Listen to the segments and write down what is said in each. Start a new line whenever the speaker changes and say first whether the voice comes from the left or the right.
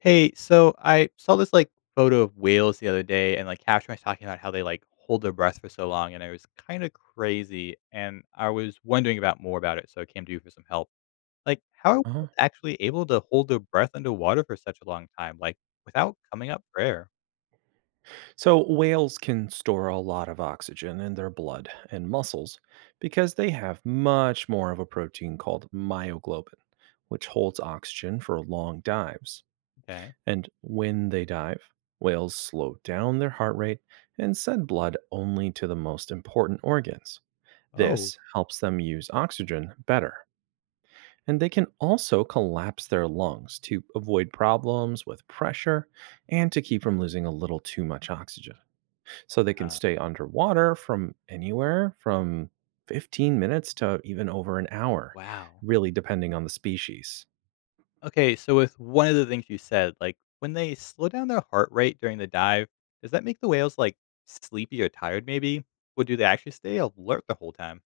left: Hey, so I saw this like photo of whales the other day, and like caption was talking about how they like hold their breath for so long, and it was kind of crazy. And I was wondering about more about it, so I came to you for some help. Like, how are
right: Uh-huh.
left: whales actually able to hold their breath underwater for such a long time, like without coming up for air?
right: So, whales can store a lot of oxygen in their blood and muscles because they have much more of a protein called myoglobin, which holds oxygen for long dives.
left: Okay.
right: And when they dive, whales slow down their heart rate and send blood only to the most important organs.
left: Oh,
right: This helps them use oxygen better. And they can also collapse their lungs to avoid problems with pressure and to keep from losing a little too much oxygen. So they can
left: huh.
right: stay underwater from anywhere from 15 minutes to even over an hour,
left: Wow.
right: really depending on the species.
left: Okay, so with one of the things you said, like when they slow down their heart rate during the dive, does that make the whales like sleepy or tired? Maybe, or do they actually stay alert the whole time?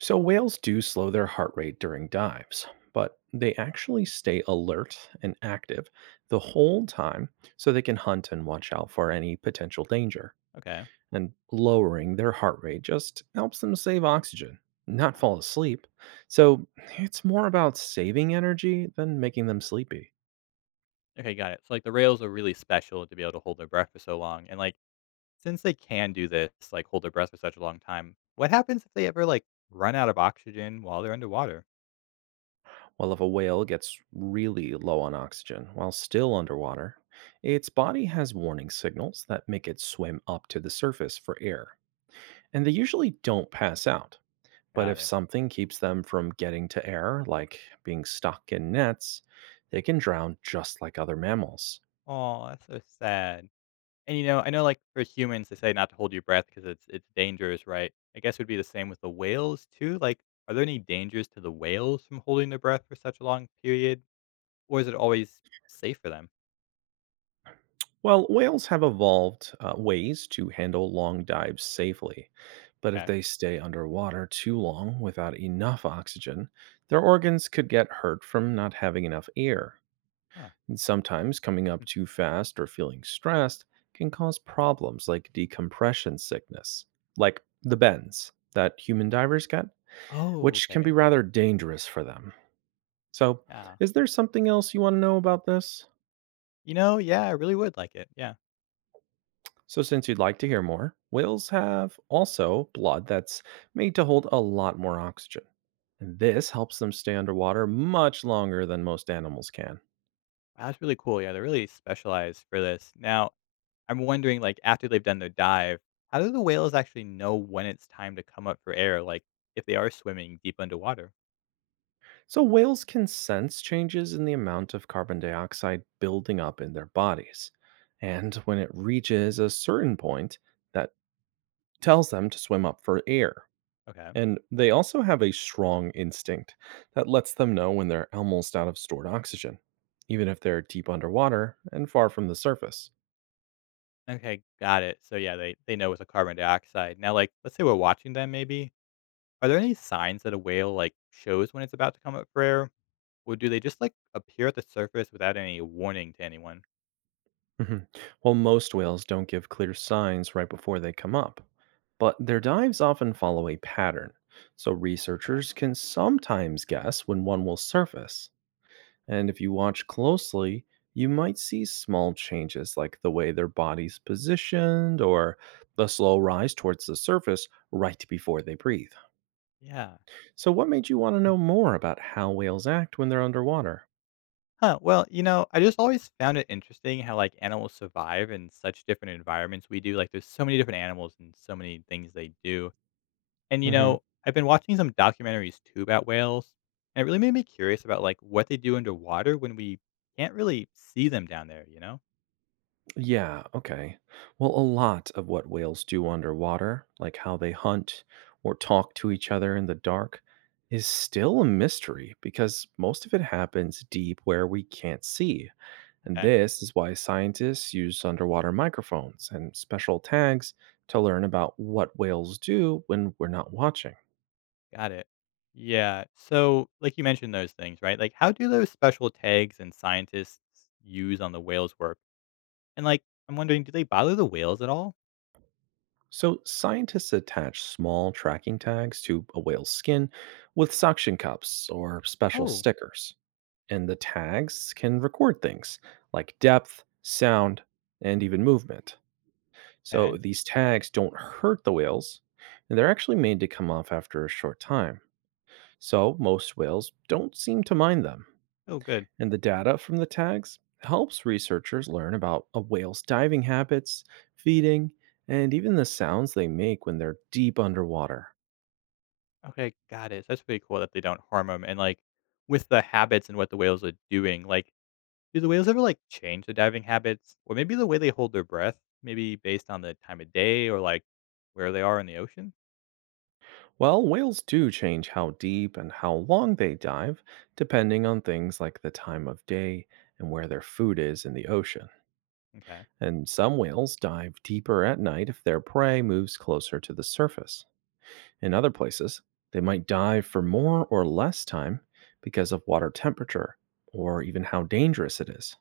right: So, whales do slow their heart rate during dives, but they actually stay alert and active the whole time so they can hunt and watch out for any potential danger.
left: Okay.
right: And lowering their heart rate just helps them save oxygen, not
left: Yeah.
right: fall asleep. So, it's more about saving energy than making them sleepy.
left: Okay, got it. So, like, the rails are really special to be able to hold their breath for so long, and, like, since they can do this, like, hold their breath for such a long time, what happens if they ever, like, run out of oxygen while they're underwater?
right: Well, if a whale gets really low on oxygen while still underwater, its body has warning signals that make it swim up to the surface for air. And they usually don't pass out. But
left: Got
right: if
left: it.
right: something keeps them from getting to air, like being stuck in nets, they can drown just like other mammals.
left: Oh, that's so sad. And, I know, like, for humans, they say not to hold your breath because it's dangerous, right? I guess it would be the same with the whales too, like, are there any dangers to the whales from holding their breath for such a long period, or is it always safe for them?
right: Well, whales have evolved ways to handle long dives safely, but if
left: Okay.
right: they stay underwater too long without enough oxygen, their organs could get hurt from not having enough air.
left: Huh.
right: And sometimes coming up
left: Hmm.
right: too fast or feeling stressed can cause problems like decompression sickness, like the bends that human divers get,
left: Oh,
right: which can
left: okay.
right: be rather dangerous for them. So,
left: Yeah.
right: is there something else you want to know about this?
left: Yeah, I really would like it. Yeah.
right: So, since you'd like to hear more, whales have also blood that's made to hold a lot more oxygen. And this helps them stay underwater much longer than most animals can.
left: Wow, that's really cool. Yeah, they're really specialized for this. Now, I'm wondering, like, after they've done their dive, how do the whales actually know when it's time to come up for air? Like, if they are swimming deep underwater?
right: So, whales can sense changes in the amount of carbon dioxide building up in their bodies. And when it reaches a certain point, that tells them to swim up for air.
left: Okay.
right: And they also have a strong instinct that lets them know when they're almost out of stored oxygen, even if they're deep underwater and far from the surface.
left: Okay, got it. So yeah, they know it's a carbon dioxide. Now, like, let's say we're watching them. Maybe are there any signs that a whale like shows when it's about to come up for air, or do they just like appear at the surface without any warning to anyone?
right: Mhm. Well, most whales don't give clear signs right before they come up, but their dives often follow a pattern. So researchers can sometimes guess when one will surface. And if you watch closely, you might see small changes like the way their body's positioned or the slow rise towards the surface right before they breathe.
left: Yeah.
right: So, what made you want to know more about how whales act when they're underwater?
left: Huh, well, I just always found it interesting how, like, animals survive in such different environments we do. Like, there's so many different animals and so many things they do. And,
right: Mm-hmm.
left: I've been watching some documentaries too about whales, and it really made me curious about, like, what they do underwater when we can't really see them down there, you know?
right: Yeah, okay. Well, a lot of what whales do underwater, like how they hunt or talk to each other in the dark, is still a mystery because most of it happens deep where we can't see. And
left: Okay,
right: this is why scientists use underwater microphones and special tags to learn about what whales do when we're not watching.
left: got it. Yeah. So, like you mentioned those things, right? Like, how do those special tags and scientists use on the whales work? And, like, I'm wondering, do they bother the whales at all?
right: So, scientists attach small tracking tags to a whale's skin with suction cups or special
left: Oh,
right: stickers, and the tags can record things like depth, sound, and even movement. So
left: okay.
right: these tags don't hurt the whales, and they're actually made to come off after a short time. So most whales don't seem to mind them.
left: Oh, good.
right: And the data from the tags helps researchers learn about a whale's diving habits, feeding, and even the sounds they make when they're deep underwater.
left: Okay, got it. So that's pretty cool that they don't harm them. And like with the habits and what the whales are doing, like do the whales ever like change their diving habits or maybe the way they hold their breath, maybe based on the time of day or like where they are in the ocean?
right: Well, whales do change how deep and how long they dive, depending on things like the time of day and where their food is in the ocean.
left: Okay.
right: And some whales dive deeper at night if their prey moves closer to the surface. In other places, they might dive for more or less time because of water temperature or even how dangerous it is.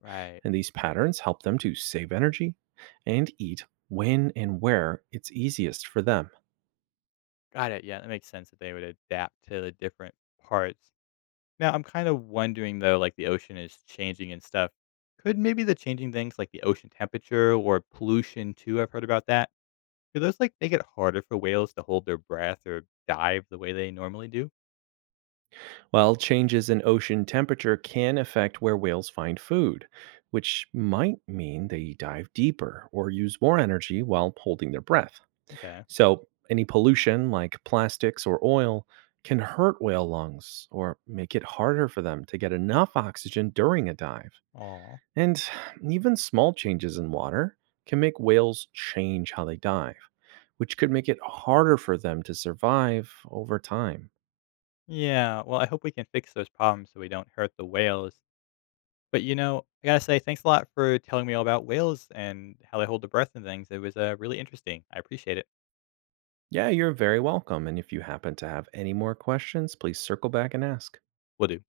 left: Right.
right: And these patterns help them to save energy and eat when and where it's easiest for them.
left: Got it. Yeah, that makes sense that they would adapt to the different parts. Now, I'm kind of wondering though, like the ocean is changing and stuff. Could maybe the changing things like the ocean temperature or pollution too? I've heard about that. Do those, like, make it harder for whales to hold their breath or dive the way they normally do?
right: While changes in ocean temperature can affect where whales find food, which might mean they dive deeper or use more energy while holding their breath.
left: Okay.
right: So, any pollution like plastics or oil can hurt whale lungs or make it harder for them to get enough oxygen during a dive.
left: Oh.
right: And even small changes in water can make whales change how they dive, which could make it harder for them to survive over time.
left: Yeah, well, I hope we can fix those problems so we don't hurt the whales. But, I gotta say, thanks a lot for telling me all about whales and how they hold their breath and things. It was, really interesting. I appreciate it.
right: Yeah, you're very welcome. And if you happen to have any more questions, please circle back and ask.
left: Will do.